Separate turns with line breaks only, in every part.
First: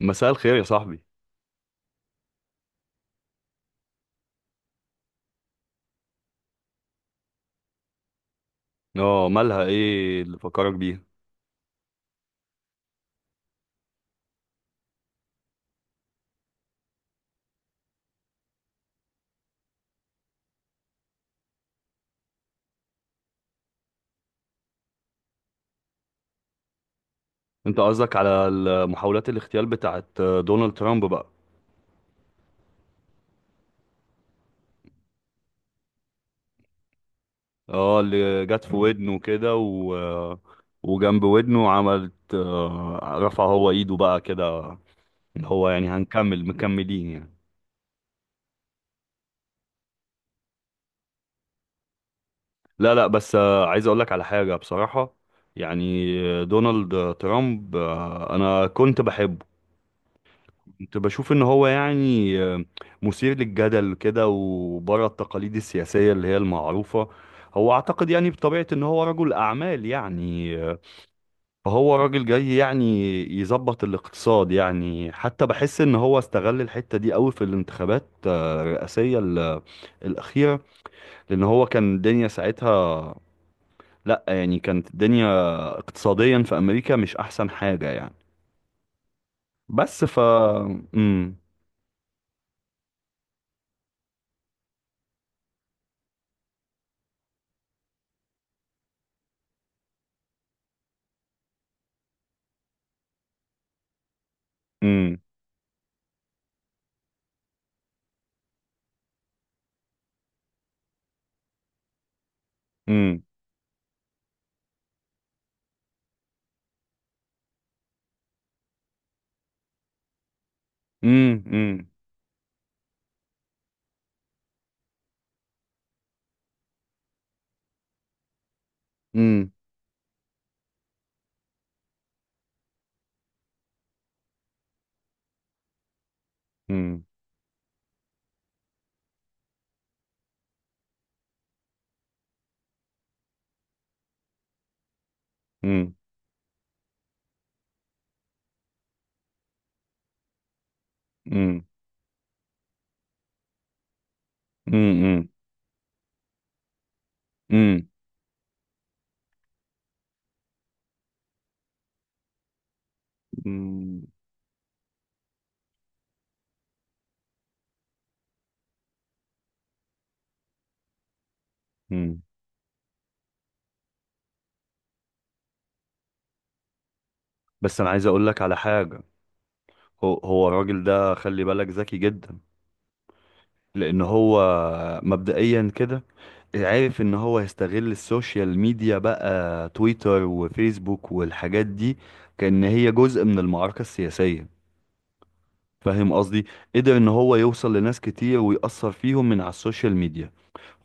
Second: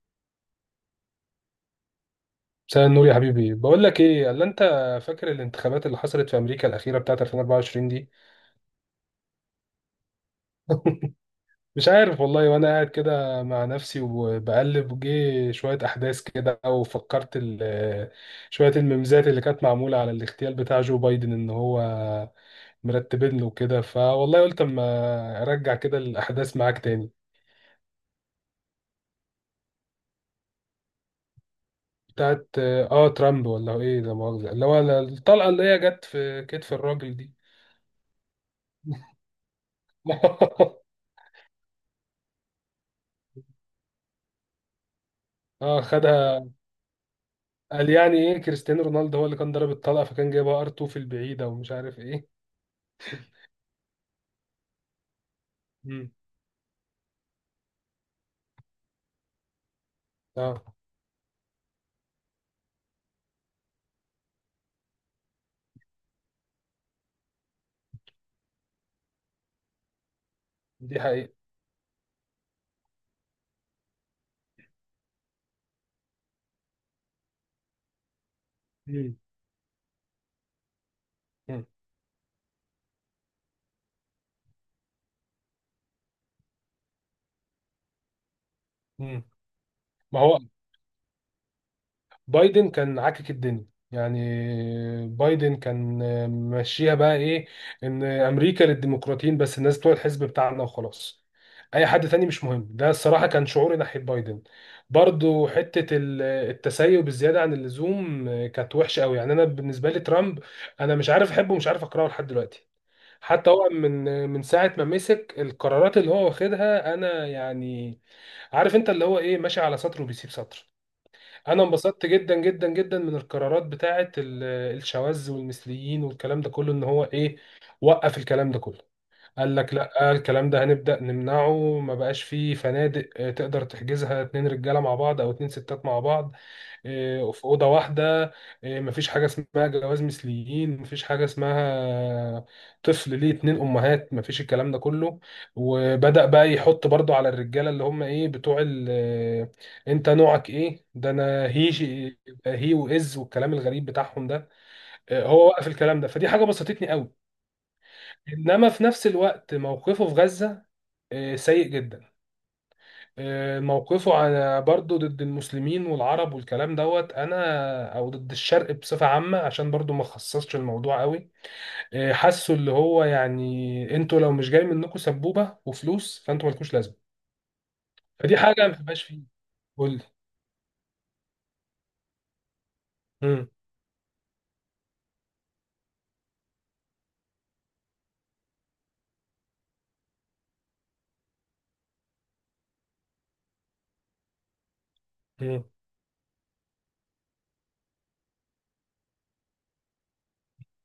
مساء الخير يا صاحبي.
مساء النور يا حبيبي. بقول لك ايه اللي انت فاكر الانتخابات اللي حصلت في امريكا الاخيره بتاعت 2024 دي.
اه، مالها؟ ايه اللي فكرك بيها؟
مش عارف والله. وانا قاعد كده مع نفسي وبقلب جه شويه احداث كده، وفكرت شويه الميمزات اللي كانت معموله على الاغتيال بتاع جو بايدن ان هو مرتبين له كده، فوالله قلت اما ارجع كده الاحداث معاك تاني.
انت قصدك على محاولات الاغتيال بتاعت دونالد ترامب بقى؟
بتاعت اه ترامب ولا ايه؟ ده مؤاخذه، اللي هو الطلقه اللي هي جت في كتف الراجل دي.
اه، اللي جت في ودنه كده وجنب ودنه عملت، رفع هو ايده بقى كده. اللي هو
اه
يعني
خد،
هنكمل مكملين يعني.
قال يعني ايه كريستيانو رونالدو هو اللي كان ضرب الطلقه، فكان جايبها ار 2 في البعيده ومش عارف ايه.
لا لا، بس عايز اقولك على حاجة بصراحة. يعني.
مم.
دونالد ترامب، انا كنت بحبه.
اه
كنت بشوف ان هو يعني مثير للجدل كده، وبره التقاليد السياسية اللي هي المعروفة. هو اعتقد يعني بطبيعة ان هو رجل اعمال، يعني
دي حقيقه.
فهو راجل جاي يعني يظبط الاقتصاد. يعني حتى بحس ان هو استغل الحتة دي قوي في الانتخابات
مم.
الرئاسية الأخيرة. لان هو
مم.
كان الدنيا ساعتها. لا يعني كانت الدنيا اقتصاديا في امريكا مش احسن حاجة يعني.
مم.
بس ف
ما هو
امم
بايدن كان عاكك الدنيا، يعني بايدن كان ماشيها بقى ايه، ان امريكا للديمقراطيين بس، الناس بتوع الحزب بتاعنا وخلاص، اي حد تاني مش مهم. ده الصراحه كان شعوري ناحيه بايدن. برضو حته التسيب الزياده عن اللزوم كانت وحشه قوي. يعني انا بالنسبه لي ترامب، انا مش عارف احبه ومش عارف اكرهه لحد دلوقتي.
امم
حتى هو من ساعة ما مسك القرارات اللي هو واخدها، أنا يعني عارف أنت اللي هو إيه، ماشي على سطر وبيسيب سطر. أنا
امم
انبسطت جدا جدا جدا من القرارات بتاعة الشواذ والمثليين والكلام ده كله، إن هو إيه وقف الكلام ده كله.
امم
قال لك لا، الكلام ده هنبدأ نمنعه، ما بقاش فيه فنادق تقدر تحجزها اتنين رجالة مع بعض او اتنين ستات مع بعض
امم
في أوضة واحدة. مفيش حاجة اسمها جواز مثليين، مفيش حاجة اسمها طفل ليه اتنين أمهات، مفيش الكلام ده كله.
امم
وبدأ بقى يحط برضو على الرجالة اللي هم ايه بتوع ال انت نوعك ايه ده، انا
امم
هي وإز والكلام الغريب بتاعهم ده.
امم
هو وقف الكلام ده، فدي حاجة بسطتني قوي.
امم
انما في نفس الوقت موقفه في غزة سيء جدا.
امم
موقفه على برضه ضد المسلمين والعرب والكلام دوت انا او ضد الشرق بصفه عامه، عشان برضه ما خصصش الموضوع قوي.
امم
حاسه اللي هو يعني انتوا لو مش جاي منكم سبوبه وفلوس، فانتوا مالكوش لازمه.
بس انا عايز اقول
فدي
لك
حاجه
على
ما
حاجه.
بتبقاش فيه. قول لي.
هو الراجل ده، خلي بالك ذكي جدا.
مم.
لان هو مبدئيا كده عارف ان هو هيستغل السوشيال ميديا بقى، تويتر وفيسبوك والحاجات دي، كأن هي جزء من المعركه السياسيه.
مم.
فاهم قصدي؟ قدر ان هو يوصل لناس كتير ويأثر فيهم من على السوشيال ميديا.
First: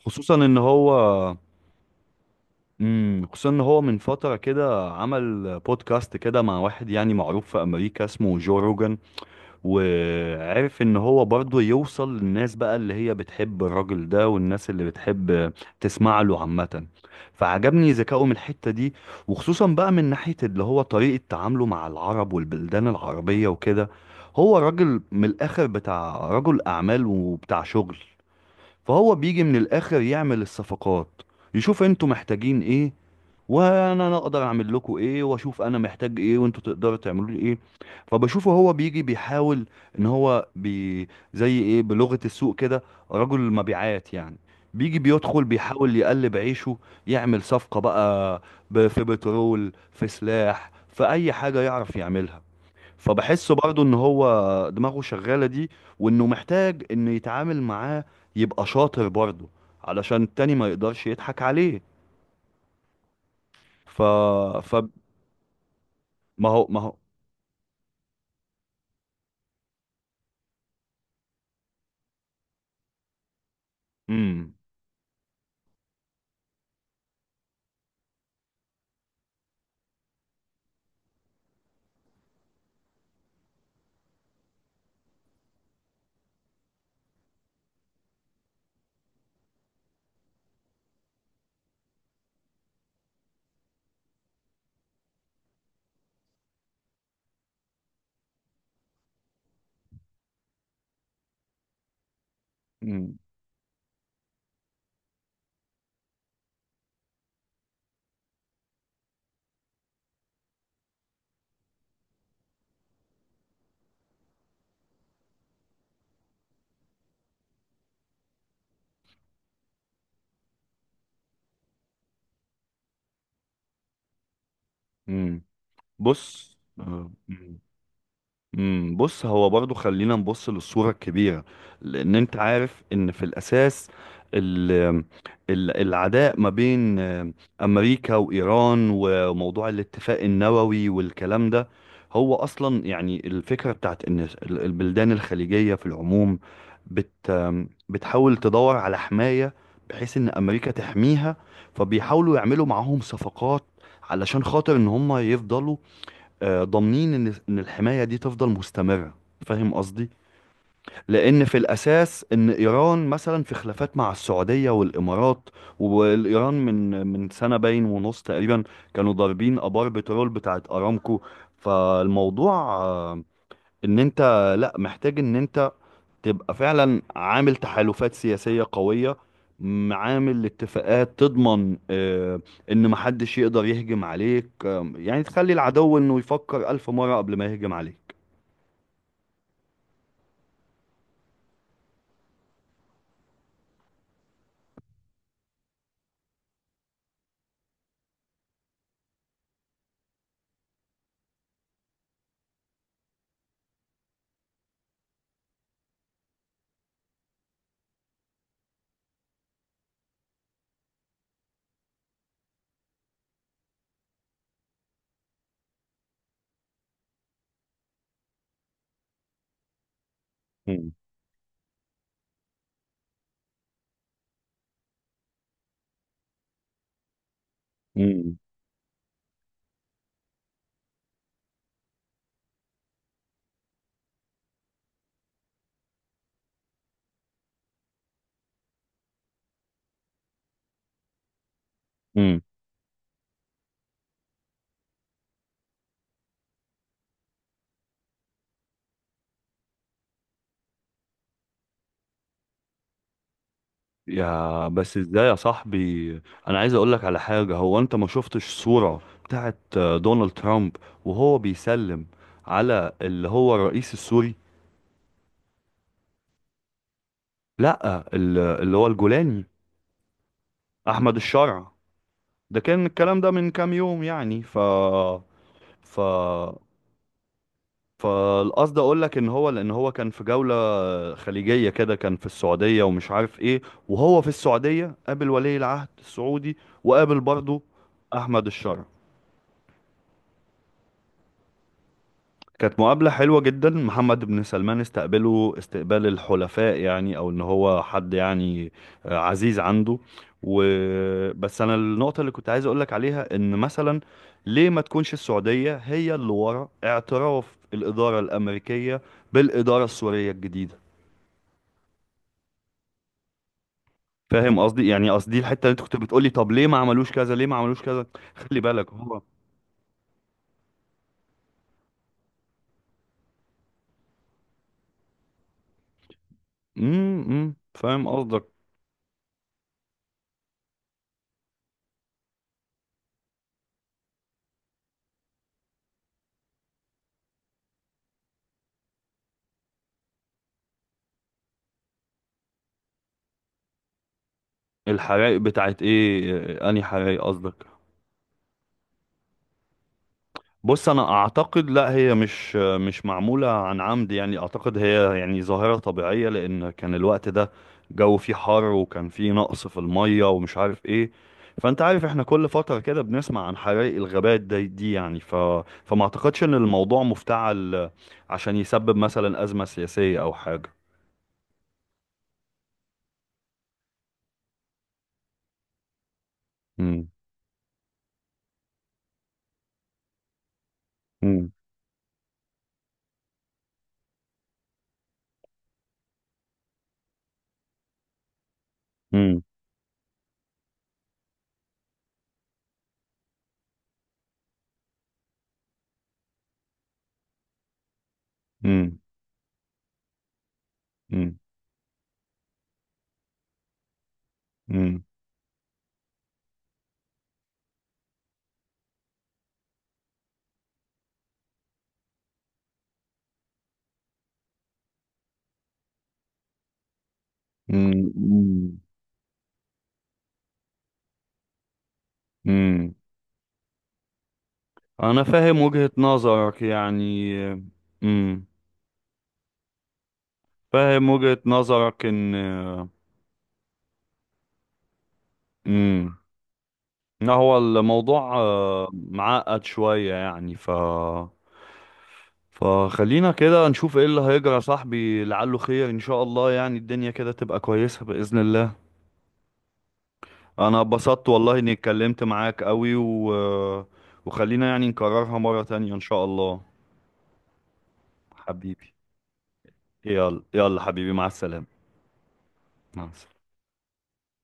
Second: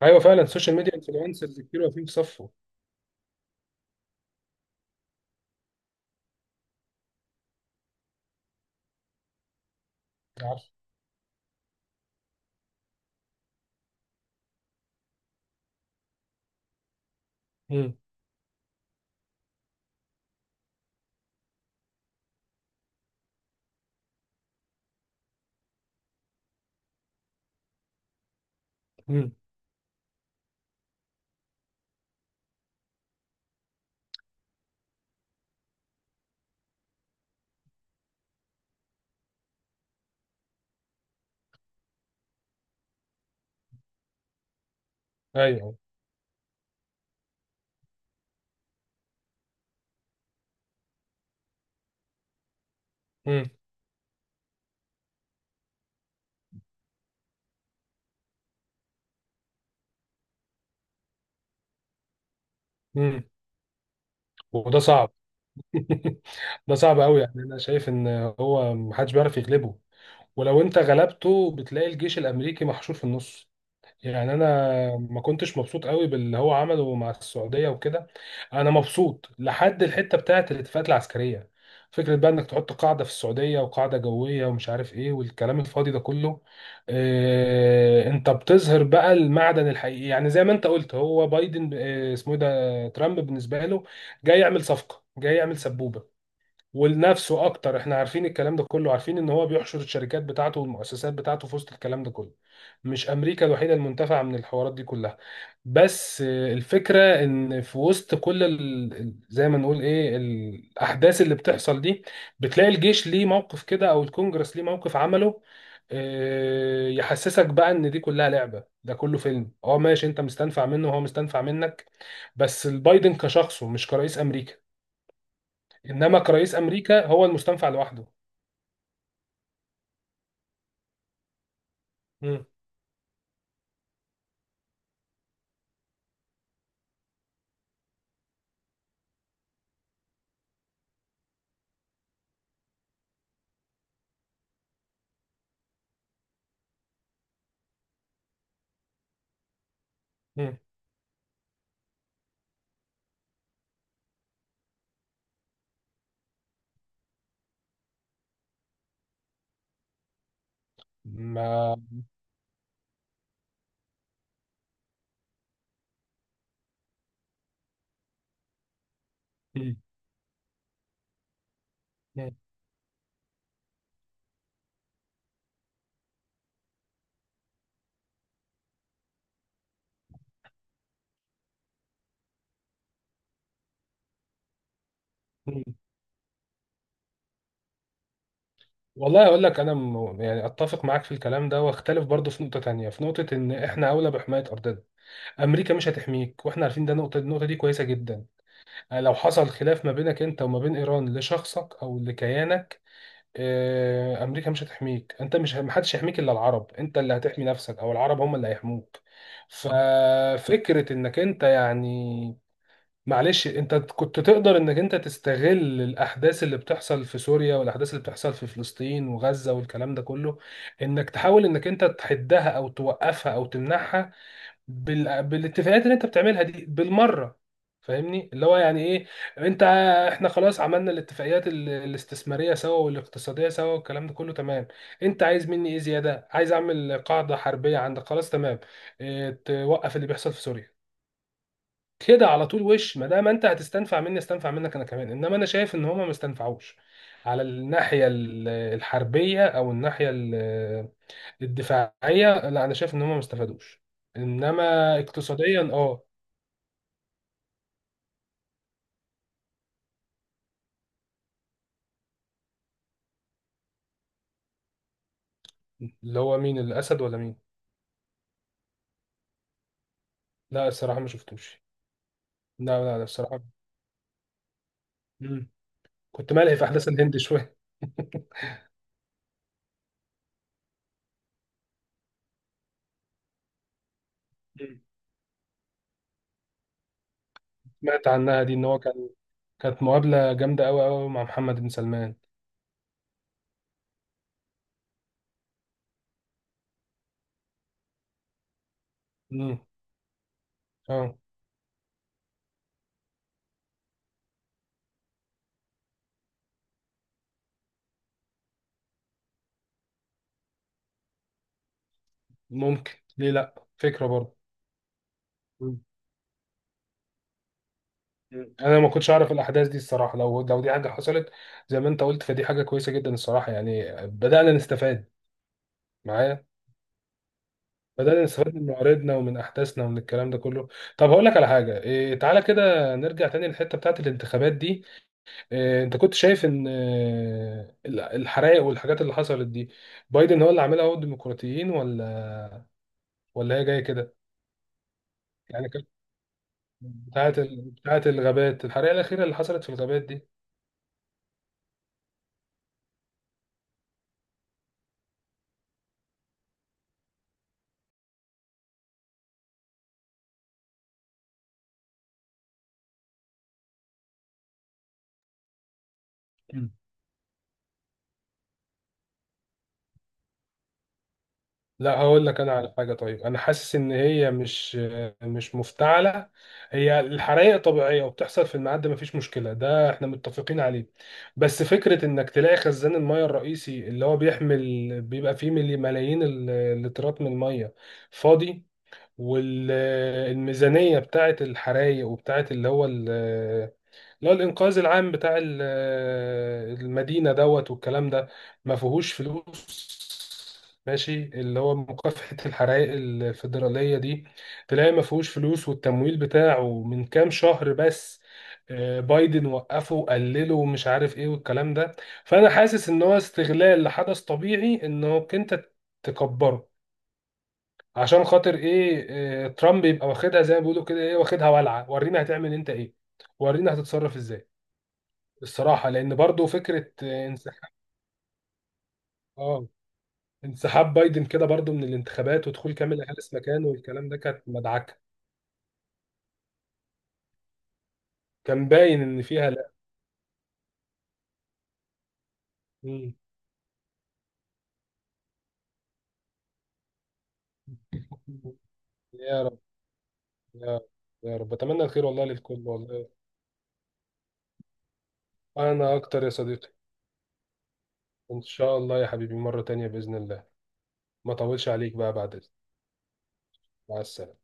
ايوه
خصوصا
فعلا،
ان
السوشيال ميديا
هو
انفلونسرز كتير واقفين في صفه.
خصوصا ان هو من فتره كده عمل بودكاست كده مع واحد يعني معروف في امريكا اسمه جو روجان.
عارف.
وعرف ان هو برضه يوصل للناس بقى، اللي هي بتحب الراجل ده والناس اللي بتحب تسمع له عامه. فعجبني
مم.
ذكائه من الحته دي، وخصوصا بقى من ناحيه اللي هو طريقه تعامله مع العرب والبلدان العربيه وكده. هو راجل من الاخر، بتاع رجل اعمال وبتاع شغل، فهو
مم.
بيجي من الاخر يعمل الصفقات. يشوف انتوا محتاجين ايه، وانا أنا اقدر اعمل لكم ايه، واشوف انا محتاج ايه وانتوا تقدروا تعملوا لي ايه. فبشوفه هو بيجي بيحاول ان هو زي ايه، بلغة السوق كده، رجل المبيعات يعني. بيجي بيدخل
ايوه.
بيحاول يقلب عيشه، يعمل صفقة بقى، في بترول، في سلاح، في اي حاجة يعرف يعملها.
مم.
فبحسه برضه ان هو دماغه شغالة دي، وانه محتاج انه يتعامل معاه، يبقى شاطر برضه علشان التاني ما يقدرش يضحك عليه.
مم.
ف ف
وده صعب.
ما هو
ده
ما هو
صعب قوي. يعني انا شايف ان هو محدش بيعرف يغلبه، ولو انت غلبته بتلاقي الجيش الامريكي محشور في النص. يعني انا
امم
ما كنتش مبسوط قوي باللي هو عمله مع السعوديه وكده. انا مبسوط لحد الحته بتاعه الاتفاقات العسكريه، فكره بقى انك تحط قاعده في السعوديه وقاعده جويه ومش عارف ايه والكلام الفاضي ده كله. اه، انت بتظهر بقى المعدن الحقيقي. يعني زي ما انت قلت، هو بايدن اه اسمه ايه ده ترامب بالنسبه له جاي يعمل صفقه، جاي يعمل سبوبه ولنفسه اكتر. احنا عارفين الكلام ده كله، عارفين ان هو بيحشر الشركات بتاعته والمؤسسات بتاعته في وسط الكلام ده كله. مش
امم
امريكا الوحيده المنتفعه من الحوارات دي كلها. بس الفكره ان في وسط كل زي ما نقول ايه الاحداث اللي بتحصل دي، بتلاقي الجيش ليه موقف كده او الكونجرس ليه موقف عمله. يحسسك بقى ان دي كلها لعبه، ده كله فيلم. اه ماشي، انت مستنفع منه وهو مستنفع منك. بس البايدن كشخصه مش كرئيس امريكا.
أمم.
انما كرئيس
بص،
امريكا
آه،
هو
أمم.
المستنفع لوحده.
بص، هو برضو خلينا نبص للصورة الكبيرة، لأن أنت
مم.
عارف إن في الأساس ال ال العداء ما بين أمريكا وإيران، وموضوع الاتفاق النووي والكلام ده. هو أصلا يعني الفكرة بتاعت إن البلدان الخليجية في العموم بت آم، بتحاول تدور على حماية، بحيث إن
مم.
أمريكا تحميها. فبيحاولوا يعملوا معاهم صفقات، علشان خاطر إن هم يفضلوا ضامنين ان الحمايه دي تفضل مستمره. فاهم قصدي؟ لان في
ما
الاساس ان ايران مثلا في خلافات مع السعوديه والامارات، والايران من سنه باين ونص تقريبا كانوا ضاربين
مم.
ابار بترول بتاعت ارامكو.
مم.
فالموضوع ان انت، لا، محتاج ان انت تبقى فعلا عامل تحالفات سياسية قوية، عامل اتفاقات تضمن ان محدش يقدر يهجم عليك، يعني تخلي
مم.
العدو انه يفكر الف مرة قبل ما يهجم عليك.
والله اقول لك انا يعني اتفق معاك في الكلام ده واختلف برضه في نقطه تانية، في نقطه ان احنا اولى بحمايه ارضنا. امريكا مش هتحميك واحنا عارفين ده. نقطه، النقطه دي كويسه جدا. لو حصل خلاف ما بينك انت وما بين ايران لشخصك او لكيانك، امريكا مش هتحميك، انت مش محدش يحميك الا العرب، انت اللي هتحمي نفسك او العرب هم اللي هيحموك. ففكره انك انت يعني معلش، انت كنت تقدر انك انت تستغل الاحداث اللي بتحصل في سوريا والاحداث اللي بتحصل في فلسطين وغزة والكلام ده كله،
مم.
انك تحاول انك انت تحدها او توقفها او تمنعها بالاتفاقات اللي انت بتعملها دي بالمرة. فاهمني
مم.
اللي هو يعني ايه، انت، احنا خلاص عملنا الاتفاقيات الاستثمارية سوا والاقتصادية سوا والكلام ده كله تمام. انت عايز مني ايه زيادة؟ عايز اعمل قاعدة حربية عندك؟ خلاص تمام. اه... توقف اللي بيحصل في سوريا كده
مم.
على طول. وش ما دام انت هتستنفع مني، استنفع منك انا كمان. انما انا شايف ان هما ما استنفعوش على الناحيه الحربيه او الناحيه الدفاعيه، لا انا شايف ان هما ما استفادوش.
يا بس
انما
ازاي يا
اقتصاديا اه.
صاحبي؟ انا عايز اقولك على حاجة. هو انت ما شفتش صورة بتاعت دونالد ترامب وهو بيسلم على اللي هو الرئيس السوري؟
اللي هو مين؟ الاسد ولا مين؟
لا، اللي هو الجولاني،
لا الصراحه ما
احمد
شفتوش.
الشرع. ده
لا
كان
لا لا
الكلام ده
الصراحه.
من كام يوم يعني، ف
مم.
ف
كنت ملهي في احداث الهند شويه.
فالقصد اقول لك ان هو، لان هو كان في جولة خليجية كده، كان في السعودية ومش عارف ايه. وهو في
مم.
السعودية قابل ولي العهد السعودي، وقابل برضه
سمعت عنها
احمد
دي ان هو
الشرع.
كان، كانت مقابله جامده قوي مع محمد بن سلمان.
كانت مقابلة حلوة جدا، محمد بن سلمان استقبله استقبال الحلفاء، يعني او ان هو حد يعني عزيز
مم.
عنده. و
اه.
بس انا النقطة اللي كنت عايز اقولك عليها، ان مثلا ليه ما تكونش السعودية هي اللي ورا اعتراف الإدارة الأمريكية بالإدارة السورية الجديدة؟
ممكن، ليه لا، فكره برضه.
فاهم قصدي؟ يعني قصدي الحتة اللي انت كنت بتقولي، طب ليه ما عملوش كذا؟ ليه ما عملوش كذا؟
مم.
خلي
انا
بالك
ما كنتش
هو.
اعرف الاحداث دي الصراحه. لو دي حاجه حصلت زي ما انت قلت، فدي حاجه كويسه جدا الصراحه. يعني بدانا نستفاد معايا،
فاهم
بدانا
قصدك.
نستفاد من معارضنا ومن احداثنا ومن الكلام ده كله. طب هقول لك على حاجه إيه، تعالى كده نرجع تاني للحته بتاعت الانتخابات دي. إيه انت كنت شايف ان الحرائق والحاجات اللي حصلت دي، بايدن هو اللي عاملها، هو الديمقراطيين، ولا ولا هي جايه كده؟
الحرائق
يعني
بتاعت
كانت
ايه؟ انهي حرائق
بتاعت
قصدك؟
بتاعت الغابات، الحرائق الاخيره اللي حصلت في الغابات
بص انا اعتقد لا، هي مش معموله عن عمد. يعني اعتقد هي يعني ظاهره طبيعيه، لان كان الوقت ده جو فيه حر، وكان فيه نقص في الميه ومش عارف ايه. فانت عارف احنا كل فتره كده بنسمع عن حرائق الغابات دي. يعني فما اعتقدش ان
دي.
الموضوع مفتعل عشان يسبب مثلا ازمه سياسيه او حاجه.
لا هقول لك انا على حاجه، طيب انا حاسس ان هي مش مفتعله، هي
مم.
الحرائق طبيعيه وبتحصل في الميعاد ده مفيش مشكله، ده احنا متفقين عليه.
مم.
بس فكره انك تلاقي خزان الميه الرئيسي اللي هو بيحمل، بيبقى فيه ملايين اللترات من الميه فاضي.
مم.
والميزانيه بتاعه الحرائق وبتاعه اللي هو، اللي هو الإنقاذ العام بتاع المدينة دوت والكلام ده، ما
مم.
فيهوش فلوس. ماشي،
مم.
اللي هو مكافحة الحرائق الفيدرالية دي تلاقي ما
مم.
فيهوش فلوس، والتمويل بتاعه من كام شهر بس بايدن وقفه وقلله ومش عارف ايه والكلام ده. فأنا حاسس إن هو استغلال لحدث طبيعي، إنك أنت تكبره عشان خاطر
مم.
ايه، ترامب يبقى واخدها زي ما بيقولوا كده ايه، واخدها ولعة، ورينا هتعمل انت
مم.
ايه، ورينا هتتصرف ازاي.
انا فاهم
الصراحة
وجهه
لأن برضو
نظرك
فكرة
يعني. مم.
اه انسحاب
فاهم
بايدن
وجهة
كده برضو من
نظرك. ان
الانتخابات ودخول كاملا هاريس مكانه والكلام ده كانت مدعكة،
امم إن هو الموضوع
كان باين إن فيها
معقد
لا.
شوية يعني،
مم.
فخلينا كده نشوف ايه اللي هيجرى يا صاحبي. لعله خير ان شاء الله. يعني الدنيا كده تبقى كويسة بإذن الله.
يا رب. يا
انا
رب.
اتبسطت
يا رب،
والله اني
أتمنى الخير
اتكلمت
والله للكل
معاك قوي
والله.
وخلينا يعني نكررها مرة تانية
أنا
ان شاء
أكتر يا
الله.
صديقي. إن شاء
حبيبي.
الله يا حبيبي مرة تانية بإذن
يلا
الله.
يلا حبيبي، مع
ما
السلامة.
طولش عليك بقى بعد إذنك.
مع السلامة.
مع السلامة.